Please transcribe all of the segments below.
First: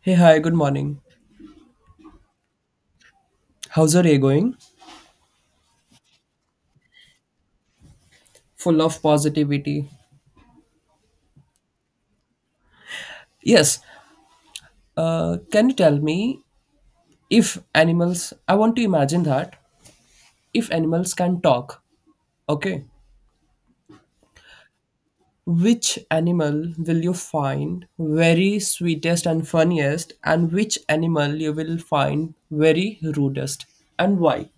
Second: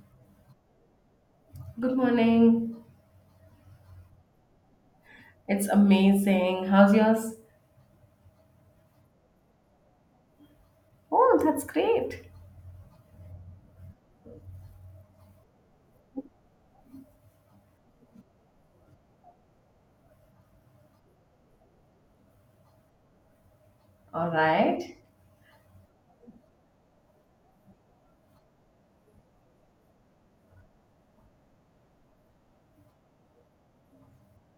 Hey, hi, good morning. Good morning. How's your day going? It's amazing. How's yours? Full of positivity. Oh, that's great. Yes, can you tell me if animals, I want to imagine that if animals can talk, okay, All right. which animal will you find very sweetest and funniest, and which animal you will find very rudest, and why?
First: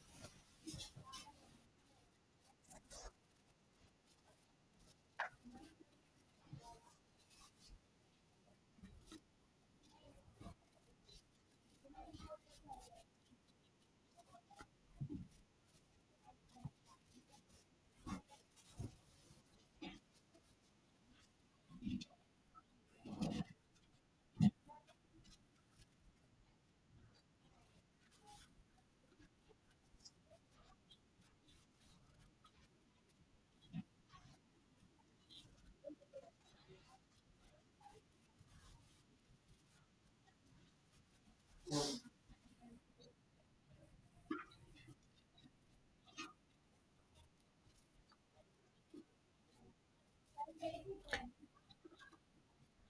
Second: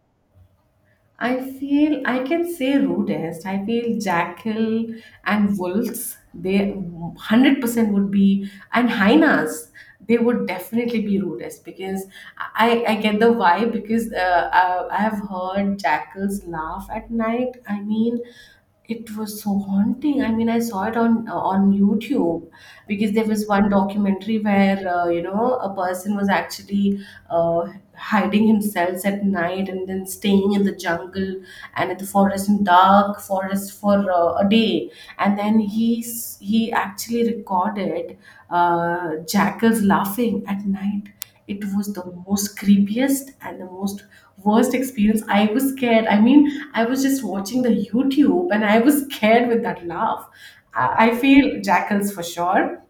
I feel I can say rudest. I feel jackal and wolves, they 100% would be, and hyenas, they would definitely be rudest because I get the vibe because I have heard jackals laugh at night. I mean, it was so haunting. I mean, I saw it on YouTube because there was one documentary where you know, a person was actually uh, hiding himself at night and then staying in the jungle and in the forest, in dark forest, for a day, and then he actually recorded uh, jackals laughing at night. It was the most creepiest and the most worst experience. I was scared. I mean, I was just watching the YouTube and I was scared with that laugh. I feel jackals for sure,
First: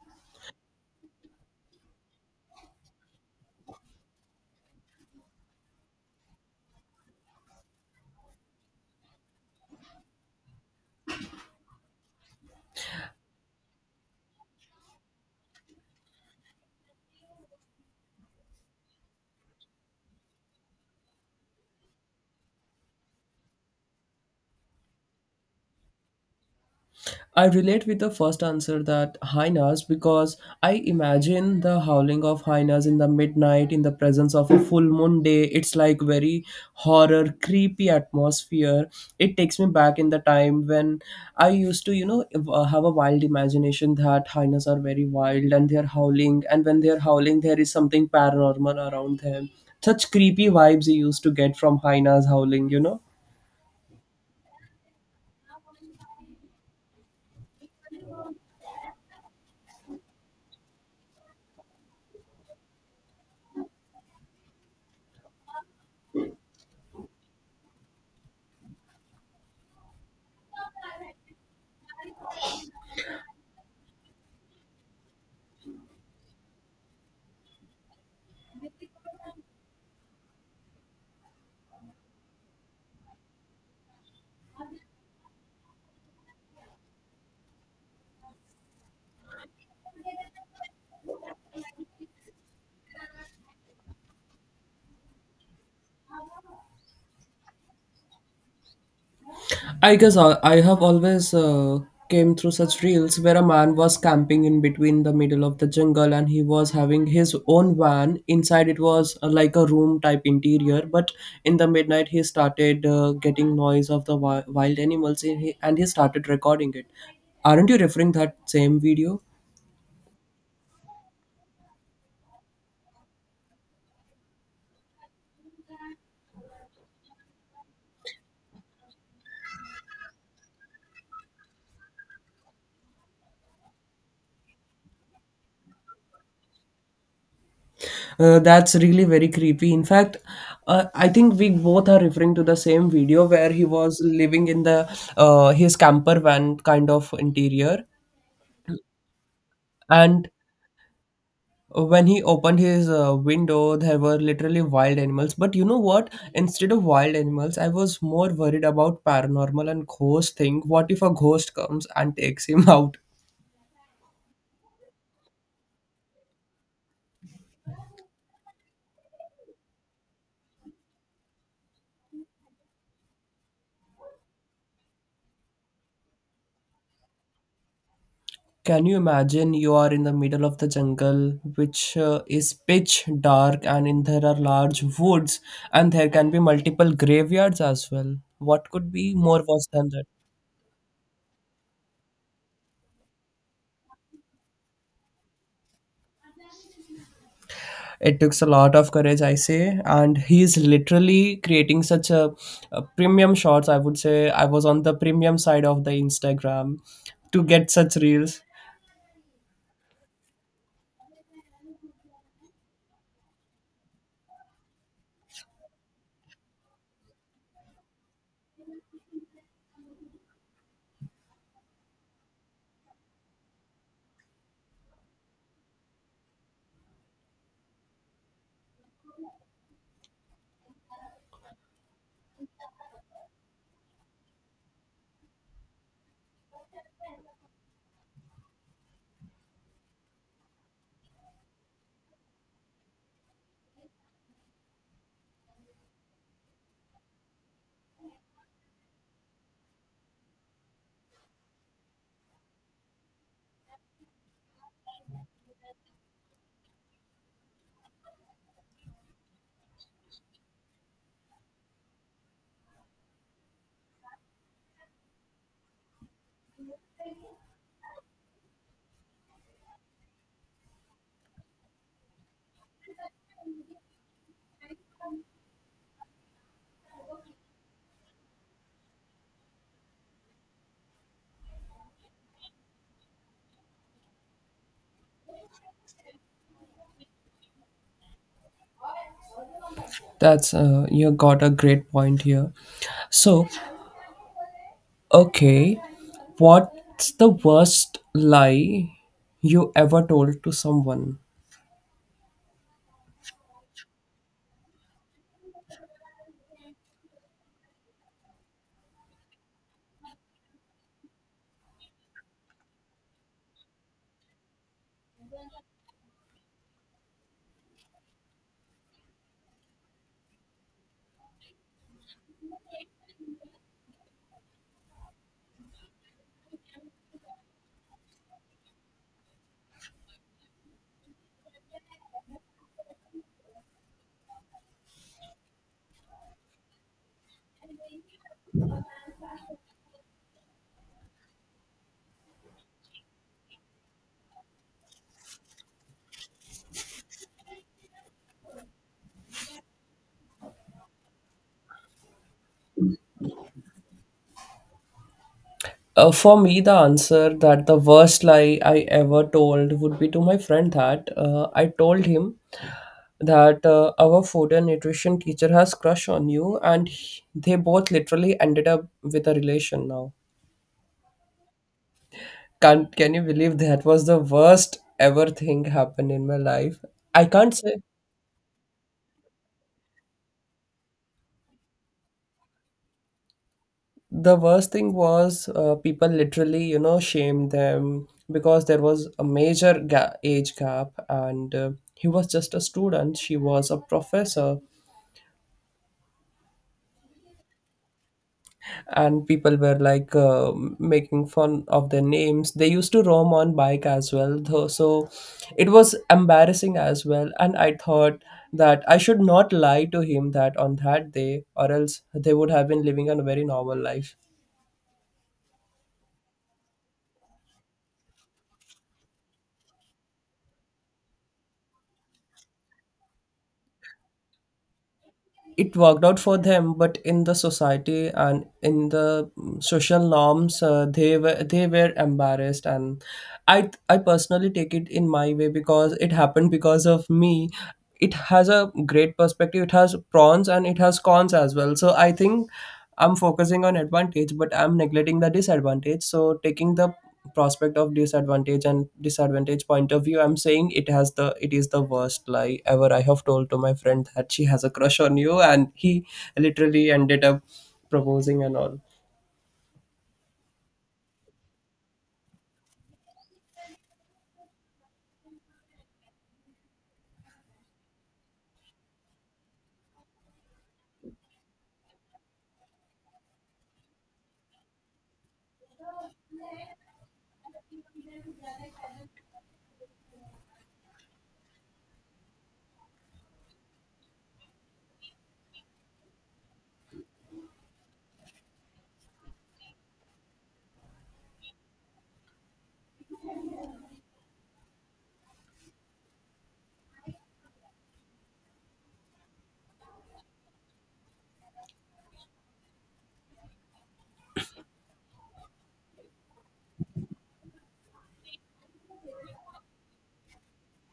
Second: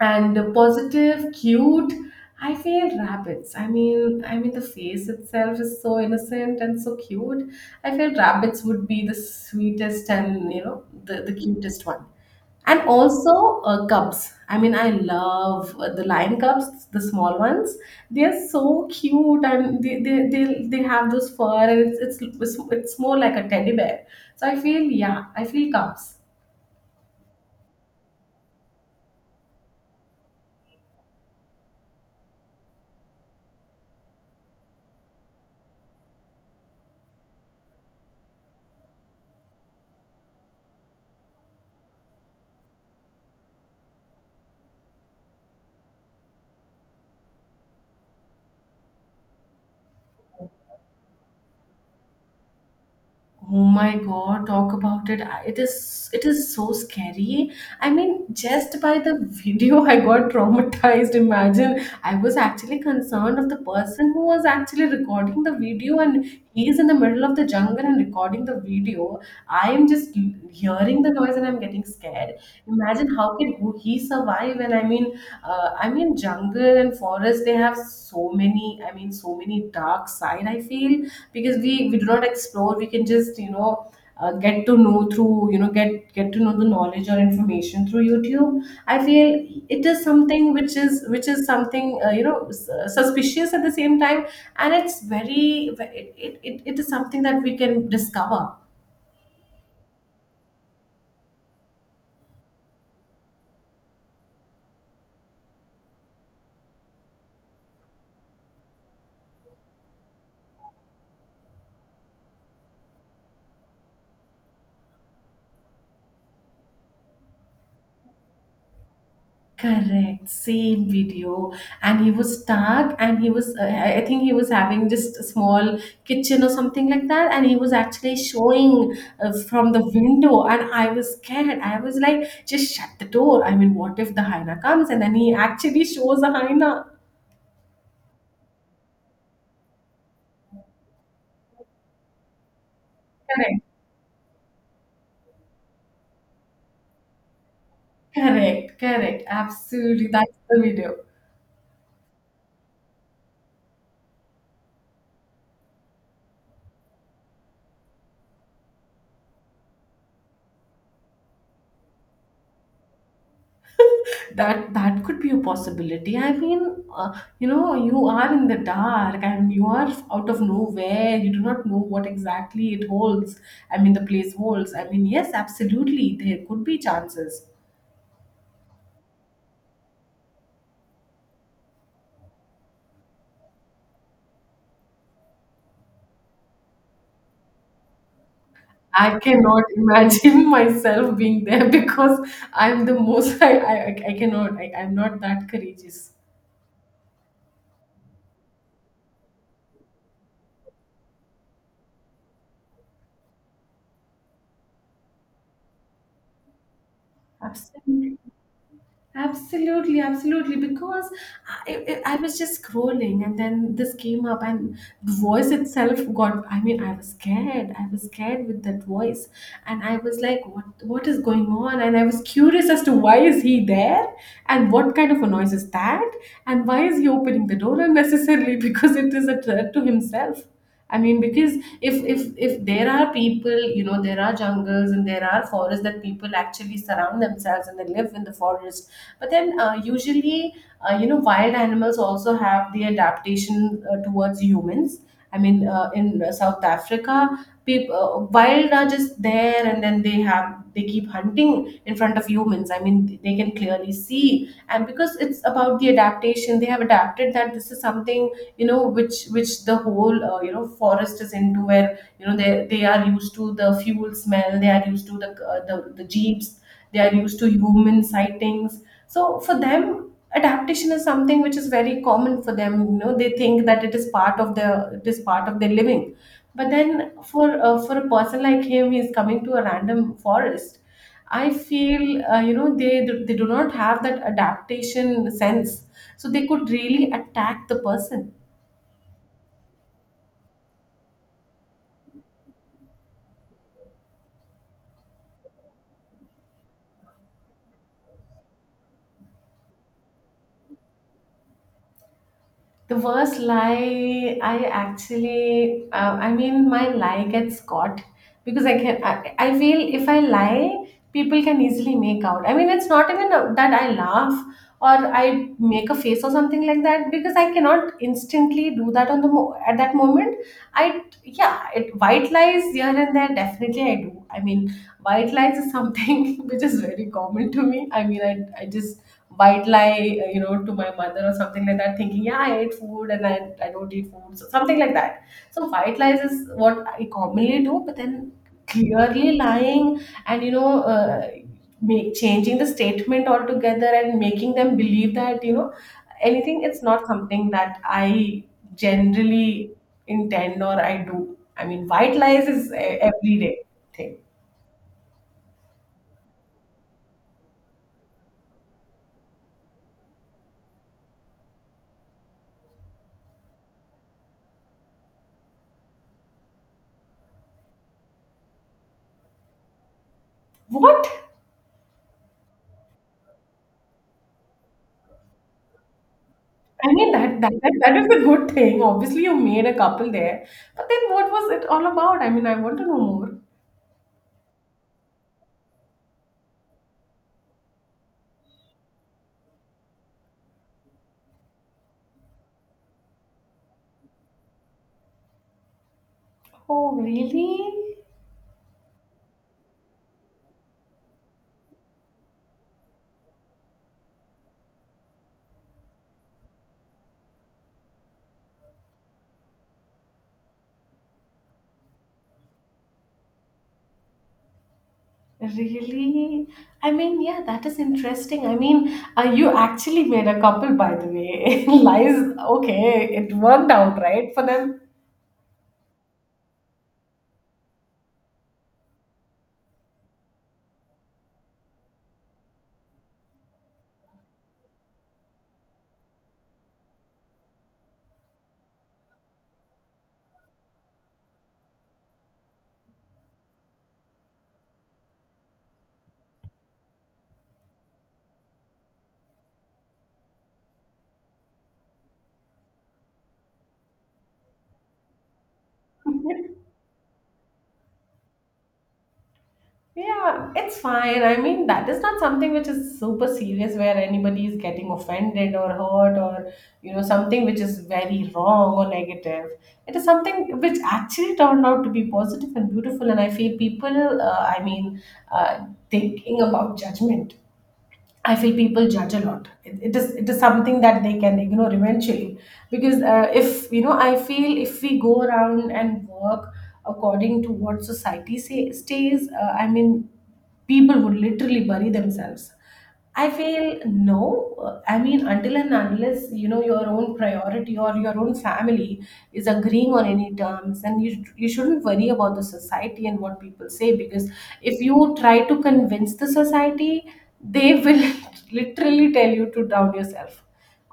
and the positive cute, I feel rabbits. I mean, I mean the face itself is so innocent and so cute. I feel rabbits would be the sweetest and you know, the cutest one. And also cubs. I mean, I love the lion cubs, the small ones. They are so cute, and they have those fur, and it's more like a teddy bear. So I feel, yeah, I feel cubs. I relate with the first answer that hyenas because I imagine the howling of hyenas in the midnight in the presence of a full moon day. It's like very horror, creepy atmosphere. It takes me back in the time when I used to, you know, have a wild imagination that hyenas are very wild and they're howling, and when they're howling, there is something paranormal around them. Such creepy vibes you used to get from hyenas howling, you know. Oh my God, talk about it. It is, it is so scary. I mean, just by the video I got traumatized. Imagine, I was actually concerned of the person who was actually recording the video, and he is in the middle of the jungle and recording the video. I am just hearing the noise and I'm getting scared. Imagine how can he survive? And I mean jungle and forest, they have so many, I mean, so many dark side, I feel, because we do not explore. We can just, you know, get to know through, you know, get to know the knowledge or information through YouTube. I feel it is something which is, which is something you know, suspicious at the same time. And it's very, it it is something that we can discover. I guess I have always came through such reels where a man was camping in between the middle of the jungle and he was having his own van. Inside it was like a room type interior, but in the midnight he started getting noise of the wild animals and he started recording it. Aren't you referring that same video? Correct, same video. And he was stuck, and he was, I think he was having just a small kitchen or something like that. And he was actually showing from the window. And I was scared. I was like, just shut the door. I mean, what if the hyena comes? And then he actually shows a hyena. That's really very creepy. In fact, I think we both are referring to the same video where Correct, he was living in the his camper van kind of interior, correct, correct. Absolutely. and That's the video. when he opened his window, there were literally wild animals. But you know what, instead of wild animals, I was more worried about paranormal and ghost thing. What if a ghost comes and takes him out? That that could be a possibility. I mean, uh, you know, you are in the dark and you are out of nowhere. You do not know what exactly it holds. I mean, the place holds. I mean, yes, absolutely, there could be chances. Can you imagine you are in the middle of the jungle, which is pitch dark, and in there are large woods, and there can be multiple graveyards as well? What could be I more cannot worse than that? imagine myself being there because I'm the most I cannot. I'm not that courageous. It takes a lot of courage, I say, and he's literally creating such a premium shots. I would say I was on the premium side of the Instagram to get such Absolutely. reels. Absolutely, absolutely. Because I was just scrolling and then this came up, and the voice itself got. I mean, I was scared. I was scared with that voice, and I was like, "What? What is going on?" And I was curious as to why is he there, and what kind of a noise is that, and why is he opening the door unnecessarily because it is a threat to himself. I mean, because if there are people, you know, there are jungles and there are forests that people actually surround themselves and they live in the forest. But then, usually, you know, wild animals also have the adaptation towards humans. I mean, in South Africa, people wild are just there, and then they have, they keep hunting in front of humans. I mean, they can clearly see, and because it's about the adaptation, they have adapted that this is something, you know, which the whole you know, forest is into, where you know they are used to the fuel smell, they are used to the the jeeps, they are used to human sightings. So for them, adaptation is something which is very common for them. You know, they think that it is part of their, it is part of their living. But then for a person like him, he's coming to a random forest. I feel you know, they do not have that adaptation sense, so they could really attack the person. That's you got a great point here. So, okay, what's the worst lie you ever told to someone? The worst lie I actually, I mean, my lie gets caught because I can. I feel if I lie, people can easily make out. I mean, it's not even that I laugh or I make a face or something like that because I cannot instantly do that on the at that moment. I, yeah, it, white lies here and there, definitely I do. I mean, white lies is something which is very common to me. I mean, I just white lie, you know, to my mother or something like that, thinking, yeah, I ate food and I don't eat food, so something like that. So white lies is what I commonly do, but then clearly lying and, you know, make, changing the statement altogether and making them believe that, you know, anything, it's not something that I generally intend or I do. I mean, white lies is everyday thing. For me, the answer that the worst lie I ever told would be to my friend that I told him that our food and nutrition teacher has crush on you, and they both literally ended up with a relation now. What? Can you believe that was the worst ever thing happened in my life? I mean I that that can't that, say. that is the good thing. Obviously, you made a couple there, but then what was it all about? I mean, I want to know more. The worst thing was, people literally, you know, shamed them because there was a major age gap, and he was just a student, she was a professor, Oh, really? and people were like, making fun of their names. They used to roam on bike as well though, so it was embarrassing as well. And I thought that I should not lie to him that on that day, or else they would have been living a very normal life. Really? I mean, yeah, that is interesting. I mean, you actually made a couple, by the way. Lies, okay, it worked out, right, for them. It worked out for them, but in the society and in the social norms, they were embarrassed and I personally take it in my way because it happened because of me. It has a great perspective, it has pros and it has cons as well. So I think I'm focusing on advantage but I'm neglecting the disadvantage. So taking the prospect of disadvantage and disadvantage point of view, I'm saying it has the it is the worst lie ever I have told to my friend that she has a crush on you, and he literally ended up proposing and all. Yeah, it's fine. I mean, that is not something which is super serious where anybody is getting offended or hurt or, you know, something which is very wrong or negative. It is something which actually turned out to be positive and beautiful. And I feel people, I mean, thinking about judgment. I feel people judge a lot. It, it is something that they can ignore eventually because if you know, I feel if we go around and work according to what society say, stays, I mean, people would literally bury themselves. I feel no. I mean, until and unless you know your own priority or your own family is agreeing on any terms, and you shouldn't worry about the society and what people say, because if you try to convince the society, they will literally tell you to drown yourself,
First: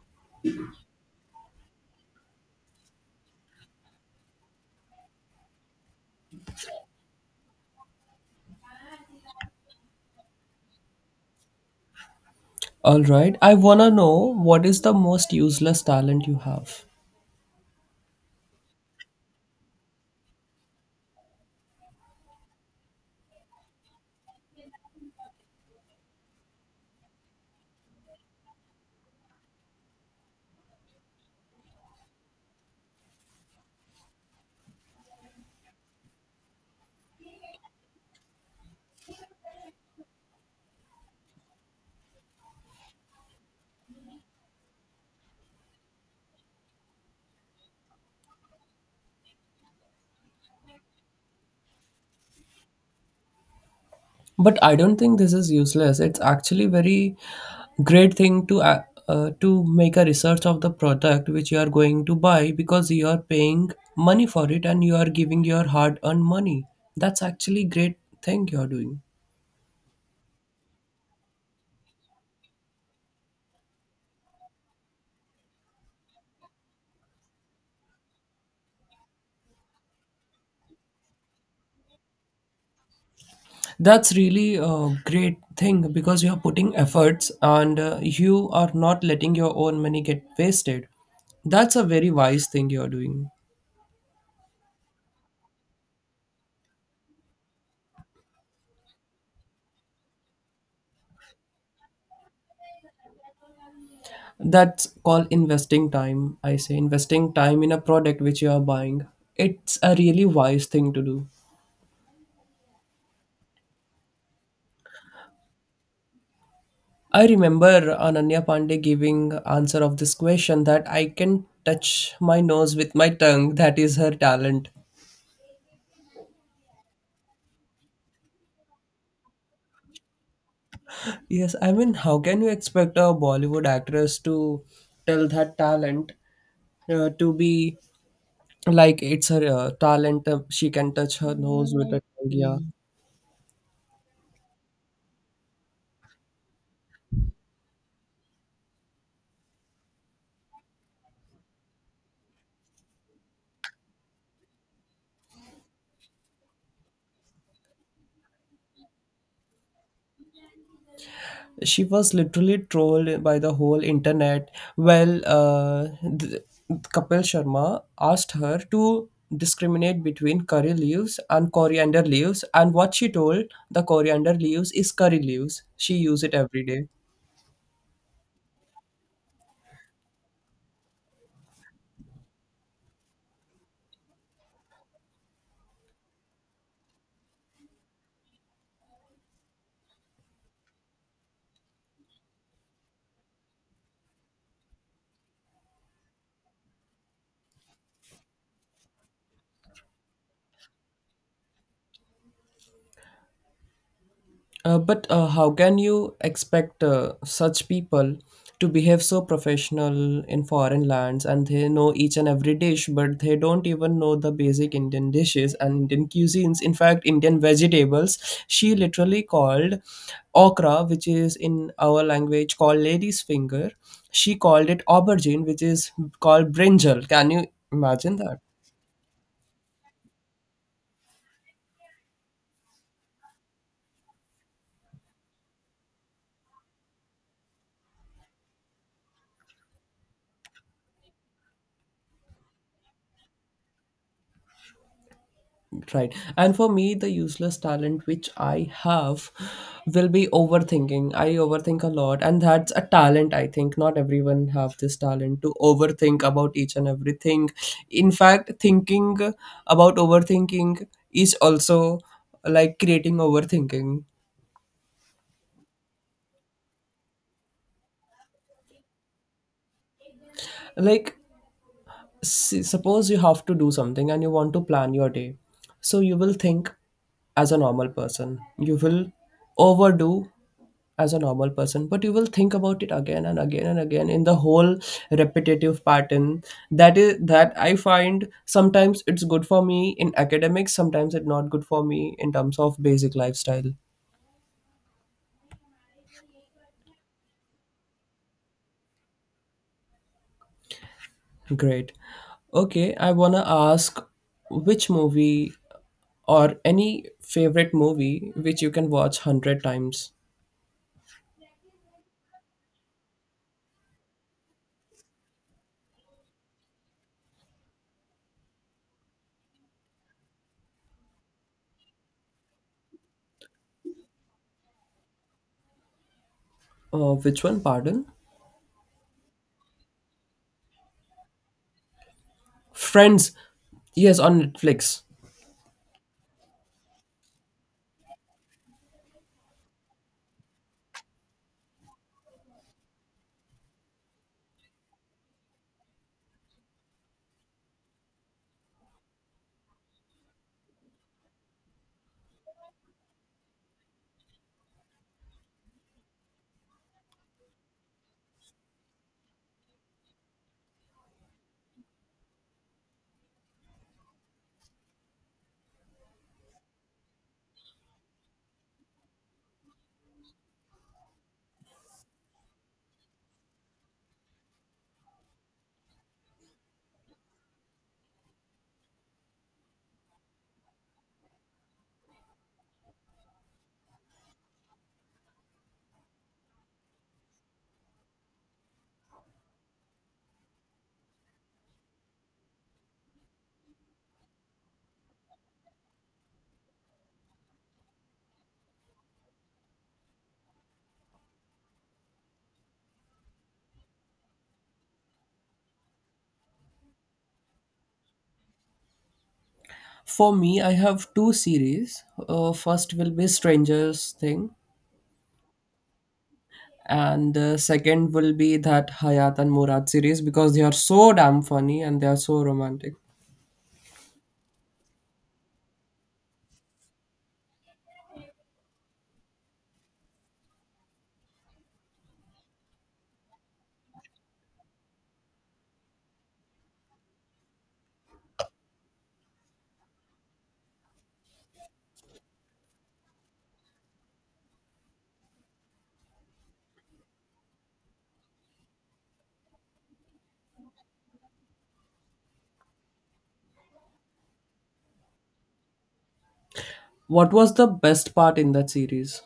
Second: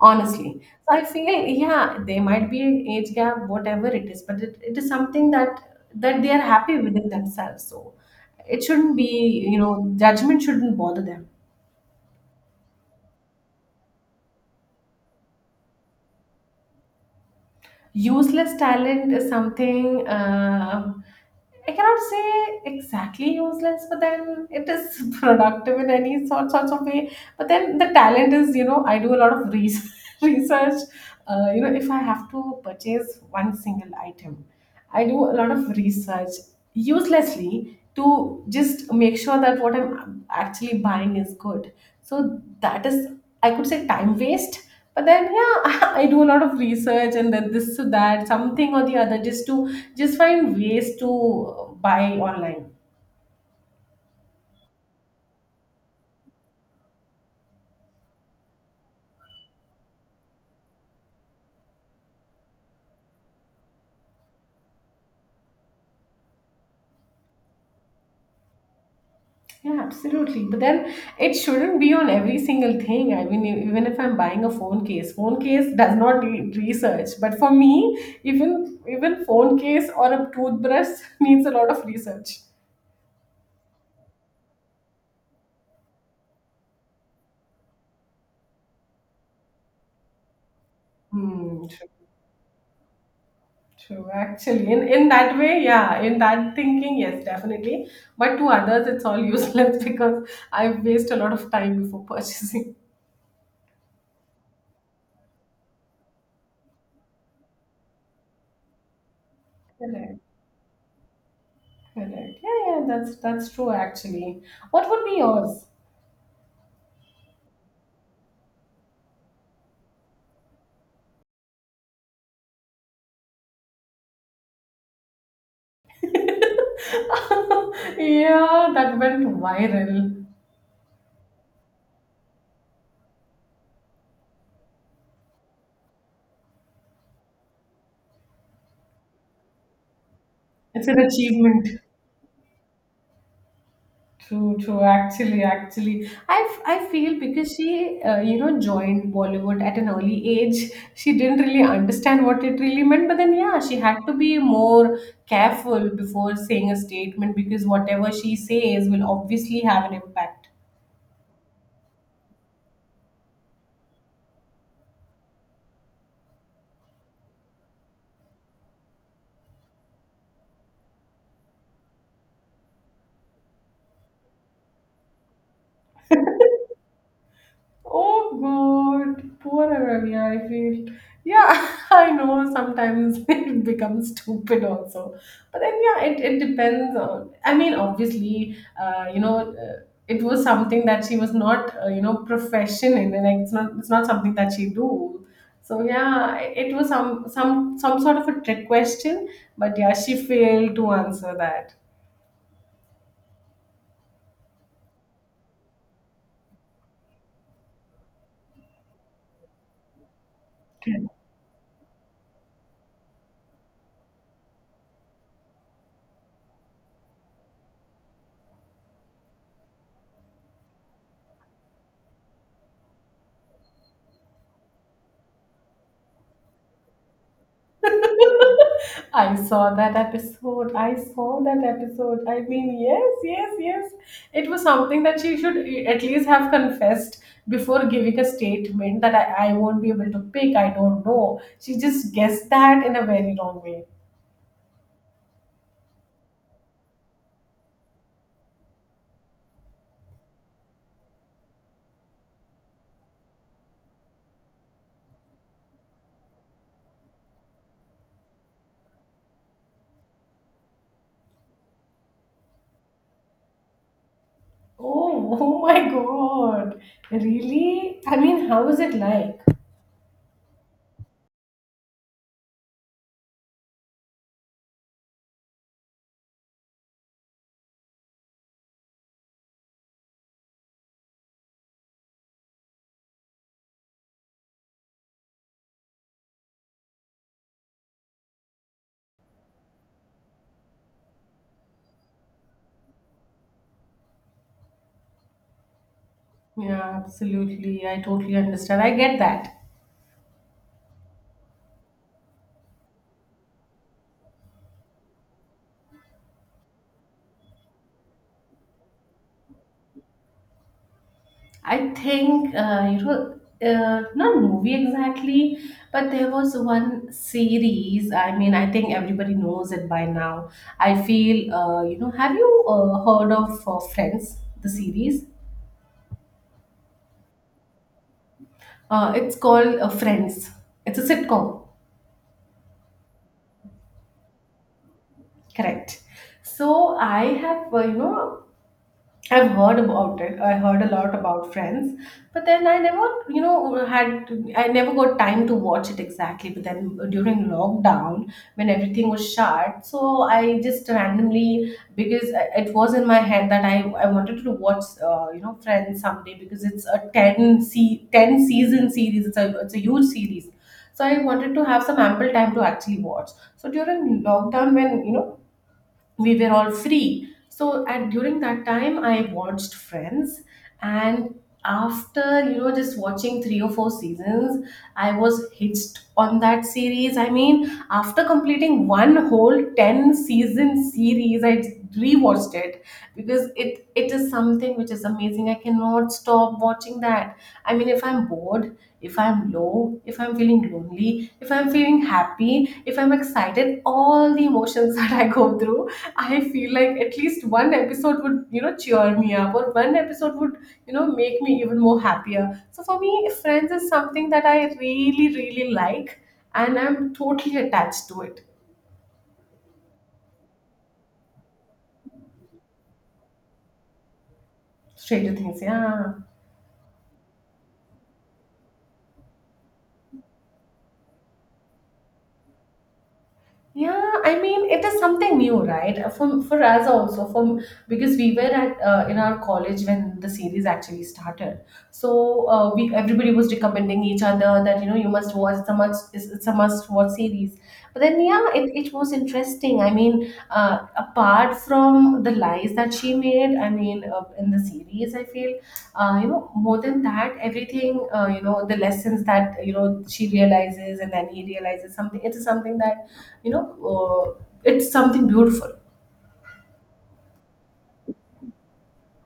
honestly. So I feel yeah, they might be an age gap, whatever it is, but it is something that that they are happy within themselves, so it shouldn't be, you know, judgment shouldn't bother them. All right, I wanna know, what is the most useless talent you have? Useless talent is something, um, I cannot say exactly useless, but then it is productive in any sorts of way. But then the talent is, you know, I do a lot of research. Research. You know, if I have to purchase one single item, I do a lot of research uselessly, to just make sure that what I'm actually buying is good. So that is, I could say, time waste. But then, yeah, I do a lot of research and then this to that, something or the other, just to just find ways to buy online. But I don't think this is useless. It's actually very great thing to make a research of the product which you are going to buy because you are paying money for it and you are giving your hard earned money. That's actually great thing you are doing. Yeah, absolutely. But then it shouldn't be on every single thing. I mean, even if I'm buying a phone case does not need research. But for me, even phone case or a toothbrush needs a lot of research. That's really a great thing because you are putting efforts and you are not letting your own money get wasted. Hmm. That's a very wise thing you are doing. True, actually, in that way, yeah, in that thinking, yes, definitely. But to others, it's all useless because I waste a lot of time before purchasing. That's called investing time. I say investing time in a product which you are buying. It's a Correct, really wise thing to do. correct. Yeah, yeah, that's true actually. What would be yours? I remember Ananya Pandey giving answer of this question that I can touch my nose with my tongue. That is her talent. Yeah, that went viral. Yes, I mean, how can you expect a Bollywood actress to tell that talent to be like it's her talent? She It's can an touch her achievement. nose with her tongue. Yeah, True, true. Actually, actually, I feel because she, you know, joined Bollywood at an early age, she didn't really understand what it really meant. But then, yeah, she had to be more careful before saying a statement because whatever she says will obviously have an impact. she was literally trolled by the whole internet. Well, th- Kapil Sharma asked her to discriminate between curry leaves and coriander leaves, and what she told, the coriander leaves is curry leaves. She use it every day. Oh God, poor Aravia, I feel. Yeah, I know sometimes it becomes stupid also. But then, yeah, it depends on. I mean, obviously, you know, it was something that she was not, you know, profession in. And, like, it's not something that she do. So yeah, it was some sort of a trick question. But yeah, she failed to answer that. But how can you expect such people to behave so professional in foreign lands and they know each and every dish, but they don't even know the basic Indian dishes and Indian cuisines? In fact, Indian vegetables, she literally called okra, which is in our language called lady's finger, she called it aubergine, which is called brinjal. Can you imagine that? I saw that episode. I saw that episode. I mean, yes, yes, yes. It was something that she should at least have confessed before giving a statement that I won't be able to pick. I don't know. She just guessed that in a very wrong way. Right. And for me, the useless talent which I have will be overthinking. I overthink a lot, and that's a talent, I think. Not everyone have this talent to overthink about each and everything. In fact, thinking about overthinking is also like creating overthinking. Oh, oh my God. Really? I mean, how is it like? Like, suppose you have to do something and you want to plan your day. So you will think as a normal person. You will overdo as a normal person, but you will think about it again and again and again in the whole repetitive pattern. That I find sometimes it's good for me in academics, sometimes it's not good for me in terms of basic lifestyle. Yeah, absolutely. I totally understand. I get that. Great. Okay, I want to ask, which movie or any favorite movie which you can watch 100 times? I think, not movie exactly, but there was one series. I mean, I think everybody knows it by now. I feel. Have you heard of Friends? The series. Which one, pardon? It's called Friends. It's a sitcom. Friends, yes, on Netflix. Correct. So I have you know I've heard about it. I heard a lot about Friends, but then I never, you know, had I never got time to watch it exactly. But then during lockdown, when everything was shut, so I just randomly, because it was in my head that I wanted to watch, Friends someday, because it's a 10 season series. It's a huge series. So I wanted to have some ample time to actually watch. So during lockdown, when we were all free, so at during that time I watched Friends. And after just watching three or four seasons, I was hitched on that series. I mean, after completing one whole 10 season series, I rewatched it, because it is something which is amazing. I cannot stop watching that. I mean, if I'm bored, if I'm low, if I'm feeling lonely, if I'm feeling happy, if I'm excited, all the emotions that I go through, I feel like at least one episode would, cheer me up, or one episode would, make me even more happier. So for me, Friends is something that I really, really like, and I'm totally attached to it. For me, I have two series. First will be Strangers thing, Stranger Things, yeah. and second will be that Hayat and Murad series because they are so damn funny and they are so romantic. Yeah, I mean, it is something new, right? For us also, for because we were at in our college when the series actually started. So we everybody was recommending each other that you must watch. It's a must. It's a must watch series. But then, yeah, it was interesting. I mean, apart from the lies that she made, I mean, in the series, I feel more than that, everything, the lessons that she realizes, and then he realizes something. It is something that you know it's something beautiful. What was the best part in that series?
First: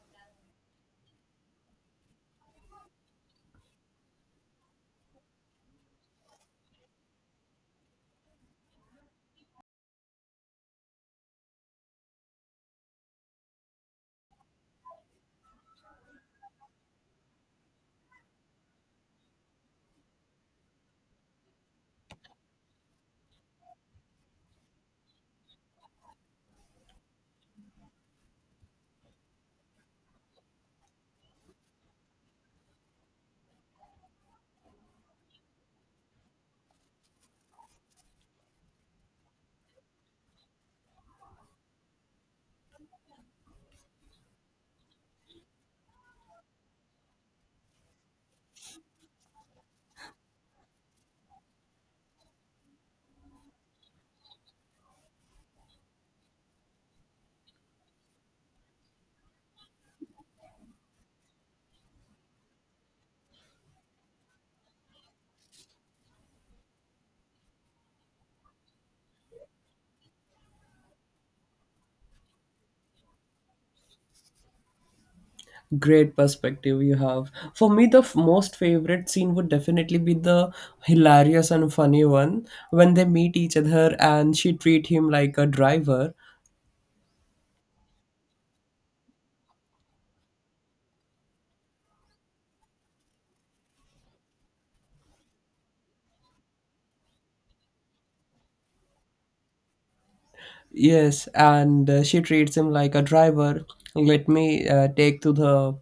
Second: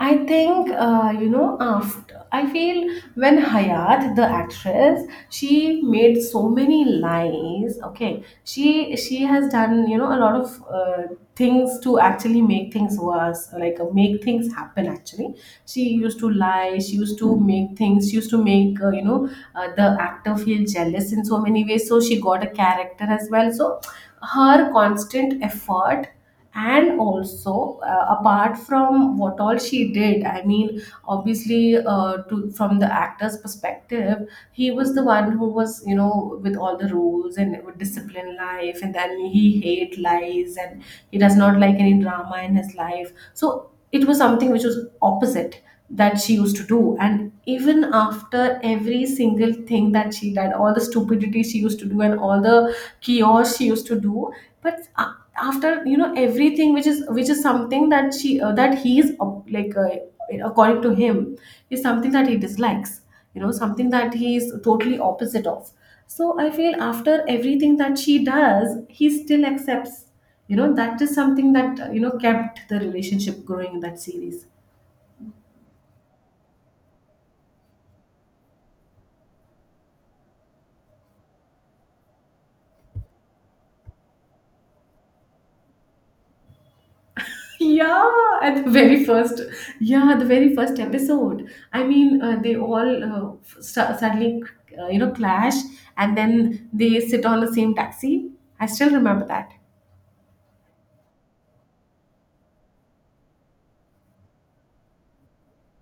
I think, after, I feel, when Hayat, the actress, she made so many lies. Okay, she has done, a lot of things to actually make things worse, like make things happen. Actually, she used to lie. She used to make things. She used to make the actor feel jealous in so many ways. So she got a character as well. So her constant effort, and also apart from what all she did, I mean, obviously, to from the actor's perspective, he was the one who was, with all the rules and with discipline life, and then he hate lies, and he does not like any drama in his life. So it was something which was opposite that she used to do. And even after every single thing that she did, all the stupidity she used to do, and all the chaos she used to do, but a- after, everything which is something that she that he is, according to him, is something that he dislikes, something that he is totally opposite of. So I feel after everything that she does, he still accepts, that is something that kept the relationship growing in that series. Great perspective you have. For me, the most favorite scene would definitely be the hilarious and funny one when they meet each other and she treat him like a driver. Yeah, at the very first, yeah, the very first episode. I mean, they all suddenly, clash, and then they sit on the same taxi. I still remember that. Yes, and she treats him like a driver. Let me take to the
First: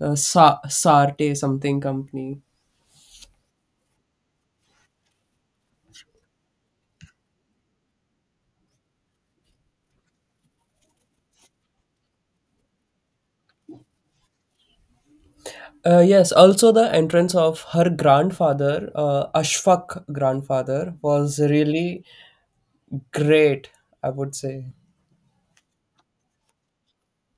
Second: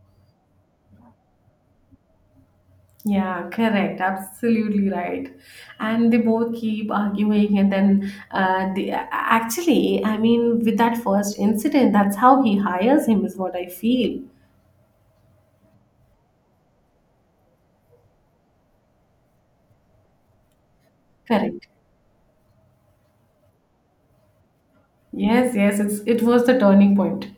Sarte something company. Yeah, correct, absolutely right. And they both keep arguing, and then actually, I mean, with that first incident, that's how he hires him, is what I feel. Yes, also the entrance of her grandfather, Ashfaq grandfather, was Correct. really great, I would say. Yes, yes, it was the turning point.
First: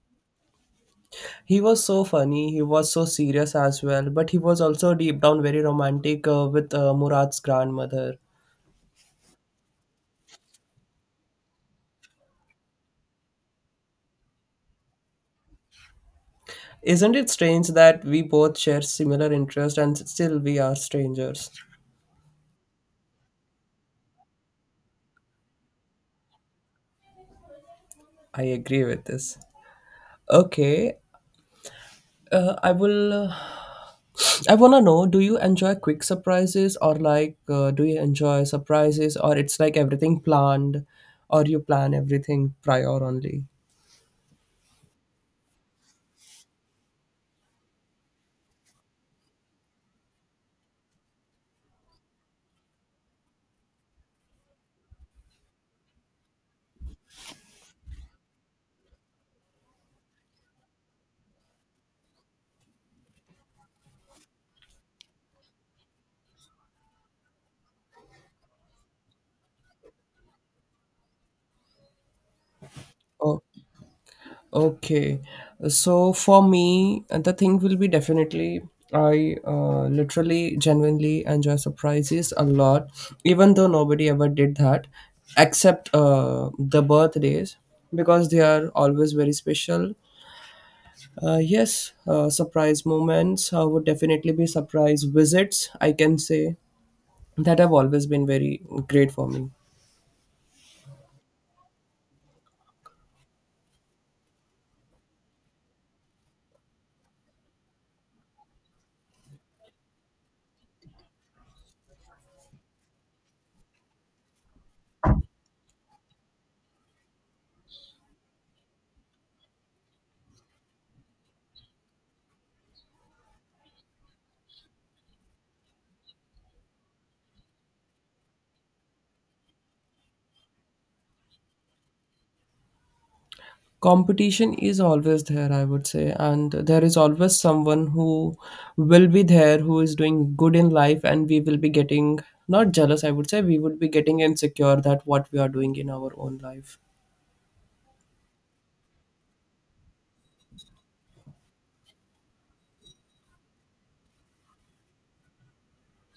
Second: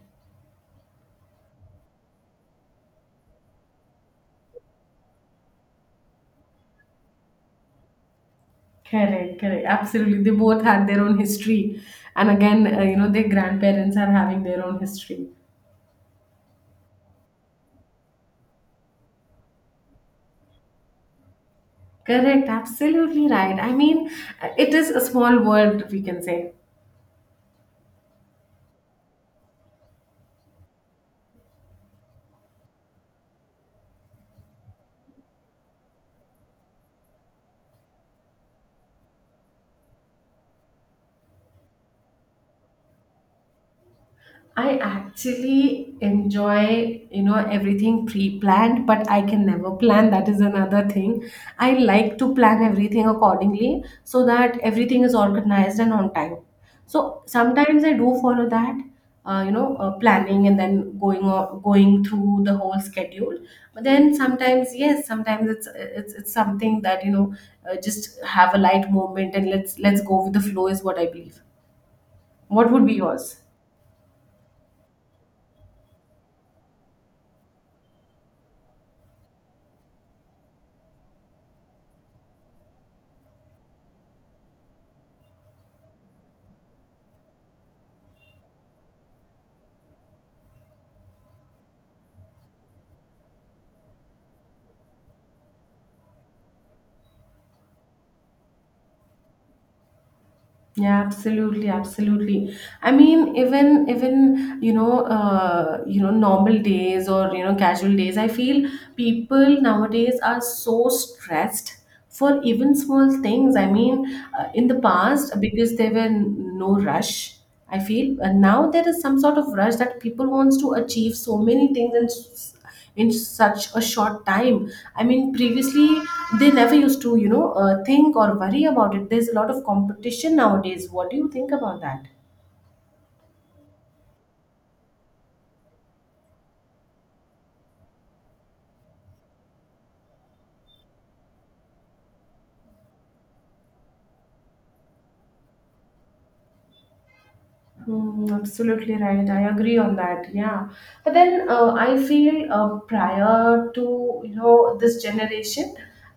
He was so funny, he was so serious as well, but he was also deep down very romantic with Murad's grandmother. Correct, correct. Absolutely. They both had their own history. And again, their grandparents are having their own history. Isn't it strange that we both share similar interest and still we are strangers? Correct. Absolutely right. I mean, it is a small world, we can say. I agree with this. Okay, uh, I will I want to know, do you enjoy quick surprises, or do you enjoy surprises, or it's like everything planned or you plan everything prior only? I actually enjoy, everything pre-planned, but I can never plan. That is another thing. I like to plan everything accordingly, so that everything is organized and on time. So sometimes I do follow that, planning, and then going through the whole schedule. But then sometimes, yes, sometimes it's something that, just have a light moment, and let's go with the flow, is what I believe. What would be yours? Oh, okay. So for me, the thing will be definitely I literally genuinely enjoy surprises a lot, even though nobody ever did that except the birthdays because they are always very special. Yes, Surprise moments would definitely be surprise visits. I can say that have always been very great for me. Yeah, absolutely, absolutely. I mean, even normal days, or casual days, I feel people nowadays are so stressed for even small things. I mean, in the past, because there were no rush, I feel, and now there is some sort of rush that people wants to achieve so many things, in such a short time. I mean, previously they never used to, think or worry about it. There's a lot of competition nowadays. What do you think about that? Competition is always there, I would say, and there is always someone who will be there who is doing good in life, and we will be getting not jealous, I would say, we would be getting insecure that what we are doing in our own life. Mm, absolutely right. I agree on that. Yeah, but then I feel prior to, this generation,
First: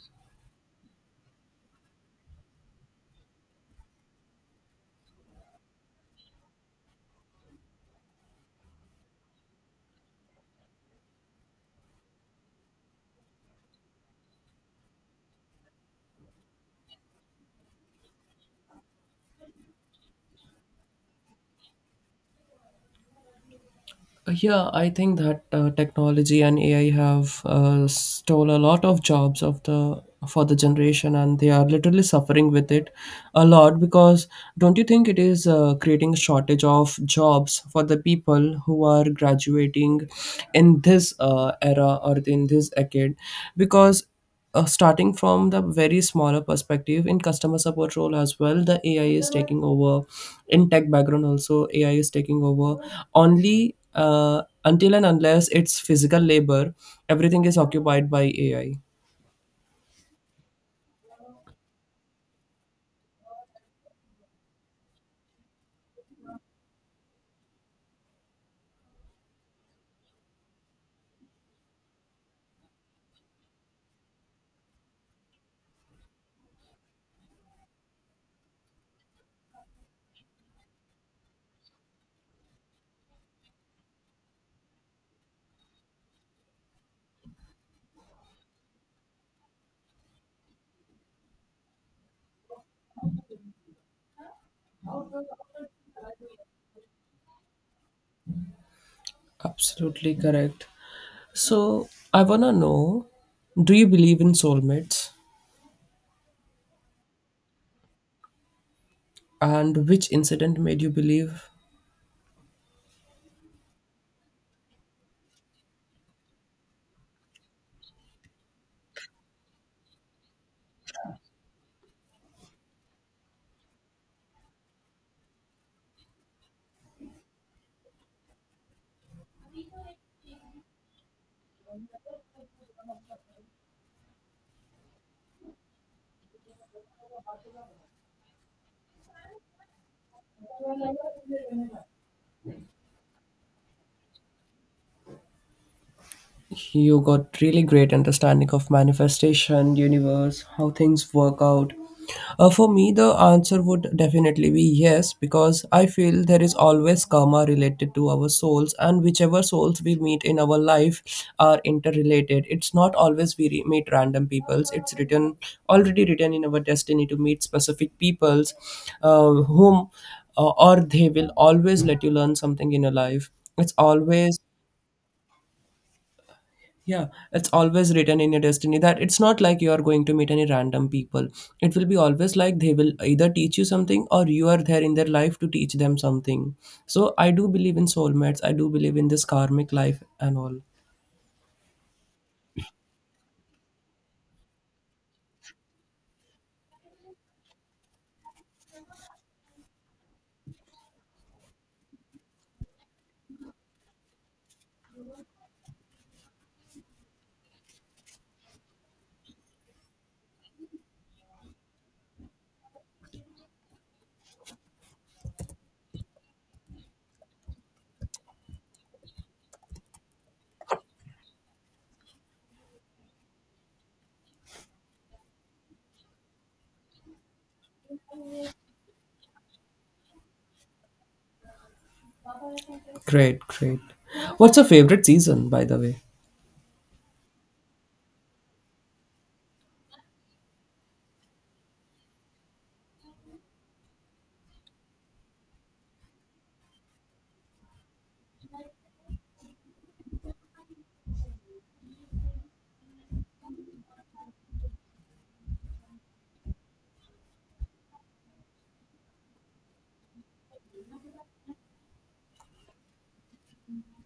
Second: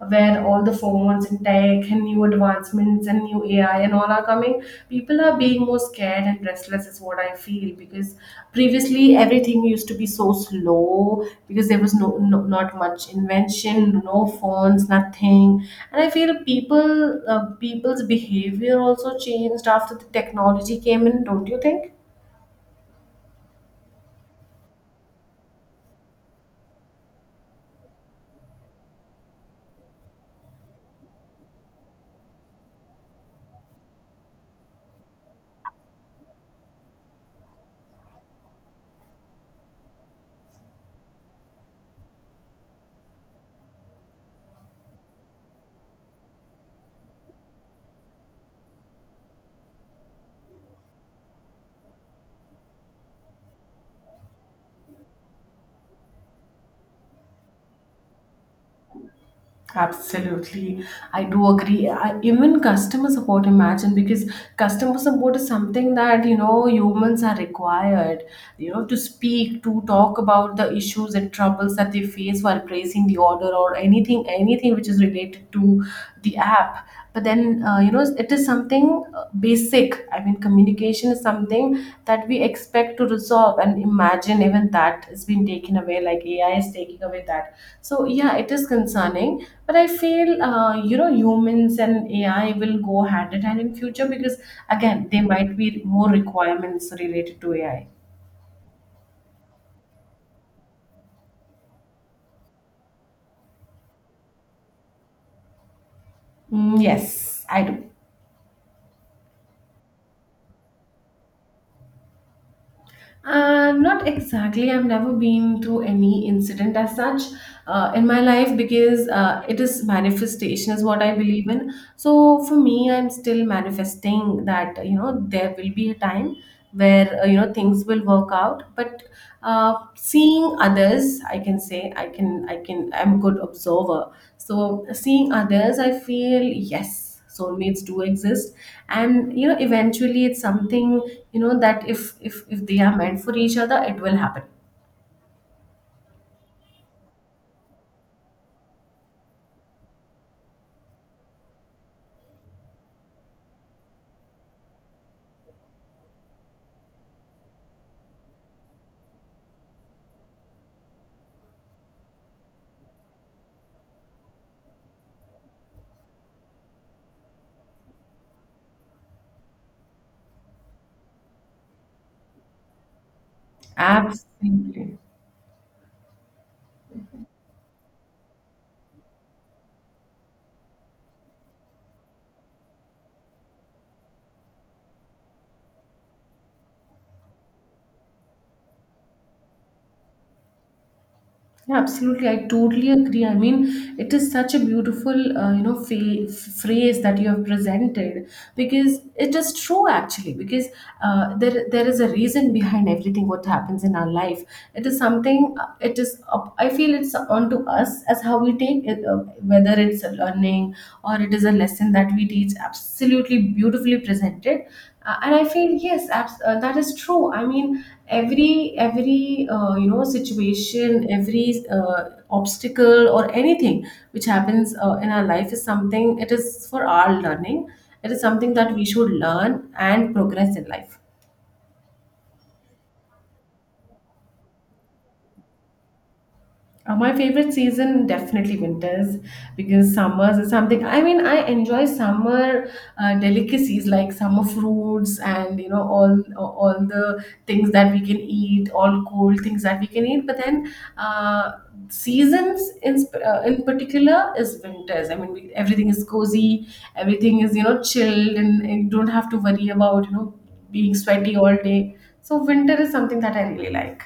where all the phones and tech and new advancements and new AI and all are coming, people are being more scared and restless, speechless is what I feel, because previously everything used to be so slow, because there was not much invention, no phones, nothing. And I feel people's behavior also changed after the technology came in. Don't you think? Yeah, I think that technology and AI have stole a lot of jobs of the for the generation, and they are literally suffering with it a lot. Because don't you think it is creating a shortage of jobs for the people who are graduating in this era or in this decade? Because starting from the very smaller perspective in customer support role as well, the AI is taking over, in tech background also AI is taking over. Only until and unless it's physical labor, everything is occupied by AI. Absolutely. I do agree. Even customer support, imagine, because customer support is something that, humans are required, to speak, to talk about the issues and troubles that they face while placing the order, or anything, anything which is related to the app. But then, it is something basic. I mean, communication is something that we expect to resolve. And imagine even that is being taken away, like AI is taking away that. So yeah, it is concerning, but I feel, humans and AI will go hand in hand in future, because again, there might be more requirements related to AI. Absolutely correct. So I want to know, do you believe in soulmates, Mm, yes, I do. and which incident made you believe? Not exactly. I've never been through any incident as such in my life, because it is manifestation is what I believe in. So for me, I'm still manifesting that, there will be a time where, things will work out. But seeing others, I can say, I'm a good observer. So seeing others, I feel yes, soulmates do exist, and eventually it's something, that if they are meant for each other, it will happen. You got really great understanding of manifestation, universe, how things work out. For me, the answer would definitely be yes because I feel there is always karma related to our souls, and whichever souls we meet in our life are interrelated. It's not always we meet random peoples. It's written, already written in our destiny to meet specific peoples whom or they will always let you learn something in your life. It's always, Absolutely. yeah, it's always written in your destiny that it's not like you are going to meet any random people. It will be always like they will either teach you something or you are there in their life to teach them something. So I do believe in soulmates. I do believe in this karmic life and all. Yeah, absolutely. I totally agree. I mean, it is such a beautiful, phrase that you have presented, because it is true actually. Because there is a reason behind everything what happens in our life. It is something. It is. Up I feel it's on to us as how we take it, whether it's a learning, or it is a lesson that we teach. Absolutely beautifully presented, and I feel yes, that is true. I mean, every situation, every obstacle, or anything which happens in our life is something, it is for our learning. It is something that we should learn and progress in life. Great, great. What's your favorite season, by the way? My favorite season, definitely winters, because summers is something, I mean, I enjoy summer delicacies like summer fruits, and, all the things that we can eat, all cold things that we can eat. But then, seasons in particular is winters. I mean, everything is cozy, everything is, chilled, and you don't have to worry about, being sweaty all day. So winter is something that I really like.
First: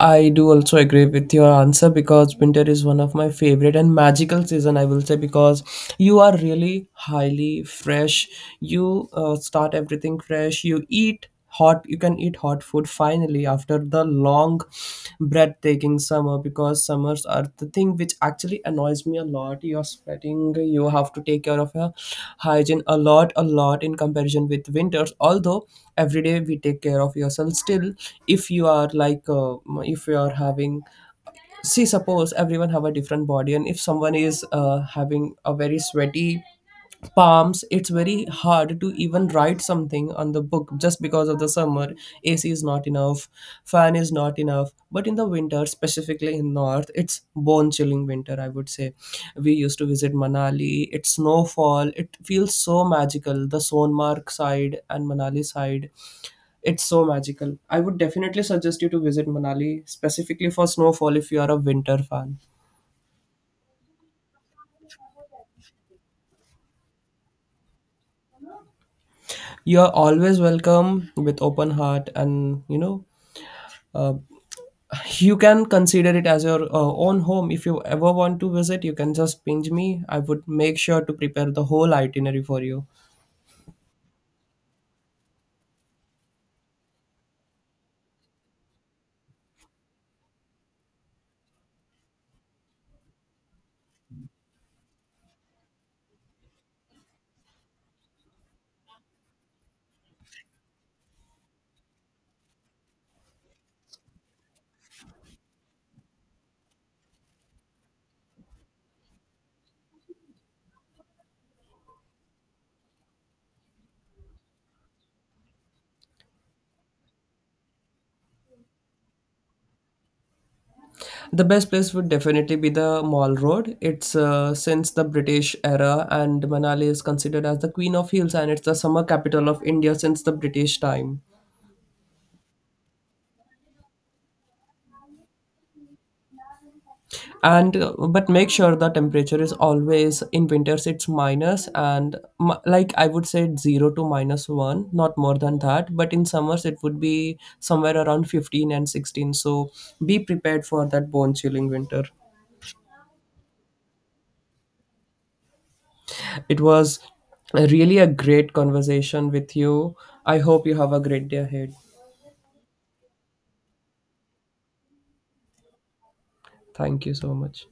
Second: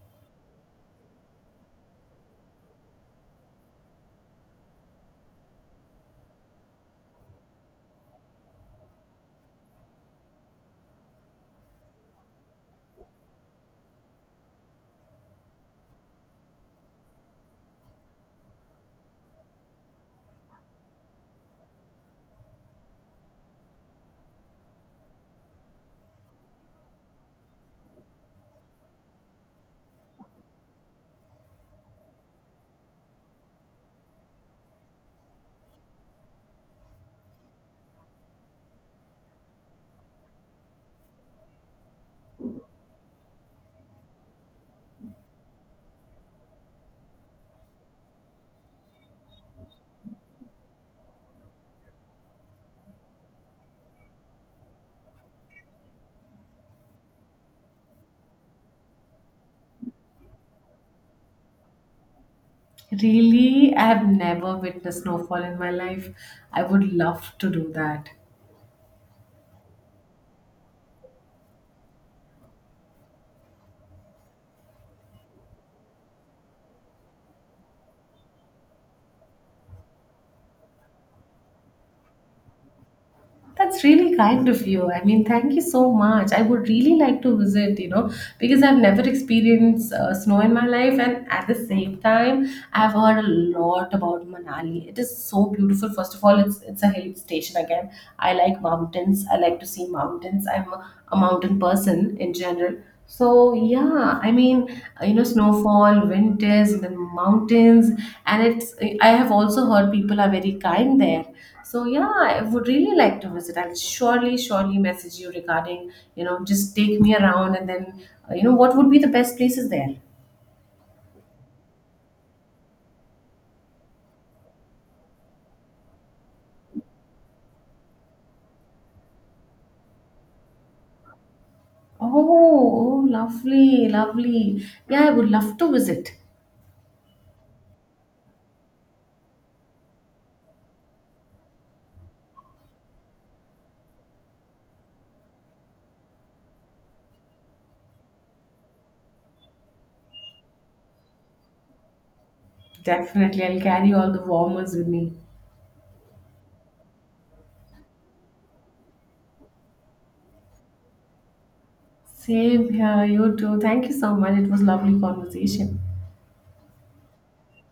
I do also agree with your answer because winter is one of my favorite and magical season, I will say, because you are really highly fresh. You start everything fresh. You eat hot. You can eat hot food finally after the long break at taking summer because summers are the thing which actually annoys me a lot. You're sweating, you have to take care of your hygiene a lot in comparison with winters. Although every day we take care of yourself, still, if you are like, if you are having, see, suppose everyone have a different body, and if someone is having a very sweaty palms, it's very hard to even write something on the book just because of the summer. AC is not enough, fan is not enough. But in the winter, specifically in north, it's bone chilling winter, I would say. We used to visit Manali. It's snowfall, it feels so magical, the Sonmark side and Manali side. It's so magical. I would definitely suggest you to visit Manali specifically for snowfall if you are a winter fan. Really, I have never witnessed snowfall in my life. I would love to do that. You're always welcome with open heart, and you know, uh, you can consider it as your own home. If you ever want to visit, you can just pinch me. I would make sure to prepare the whole itinerary for you. That's really kind of you. I mean, thank you so much. I would really like to visit, because I've never experienced snow in my life. And at the same time, I've heard a lot about Manali. It is so beautiful. First of all, it's a hill station again. I like mountains. I like to see mountains. I'm a mountain person in general. So yeah, I mean, snowfall, winters, and then mountains, and it's. I have also heard people are very kind there. So yeah, I would really like to visit. I'll surely, surely message you regarding, just take me around, and then, what would be the best places there? The best place would definitely be the Mall Road. It's since the British era, and Manali is considered as the Queen of Hills, and it's the summer capital of India since the British time. Oh, oh, lovely, lovely. Yeah, I would love to visit. And but make sure the temperature is always, in winters it's minus and like I would say it's 0 to minus 1, not more than that. But in summers it would be somewhere around 15 and 16, so be prepared for that bone chilling winter. Definitely, I'll carry all the warmers with me. It was a really a great conversation with you. I hope you have a great day ahead. Same here, you too. Thank you so much. It was lovely conversation. Thank you so much.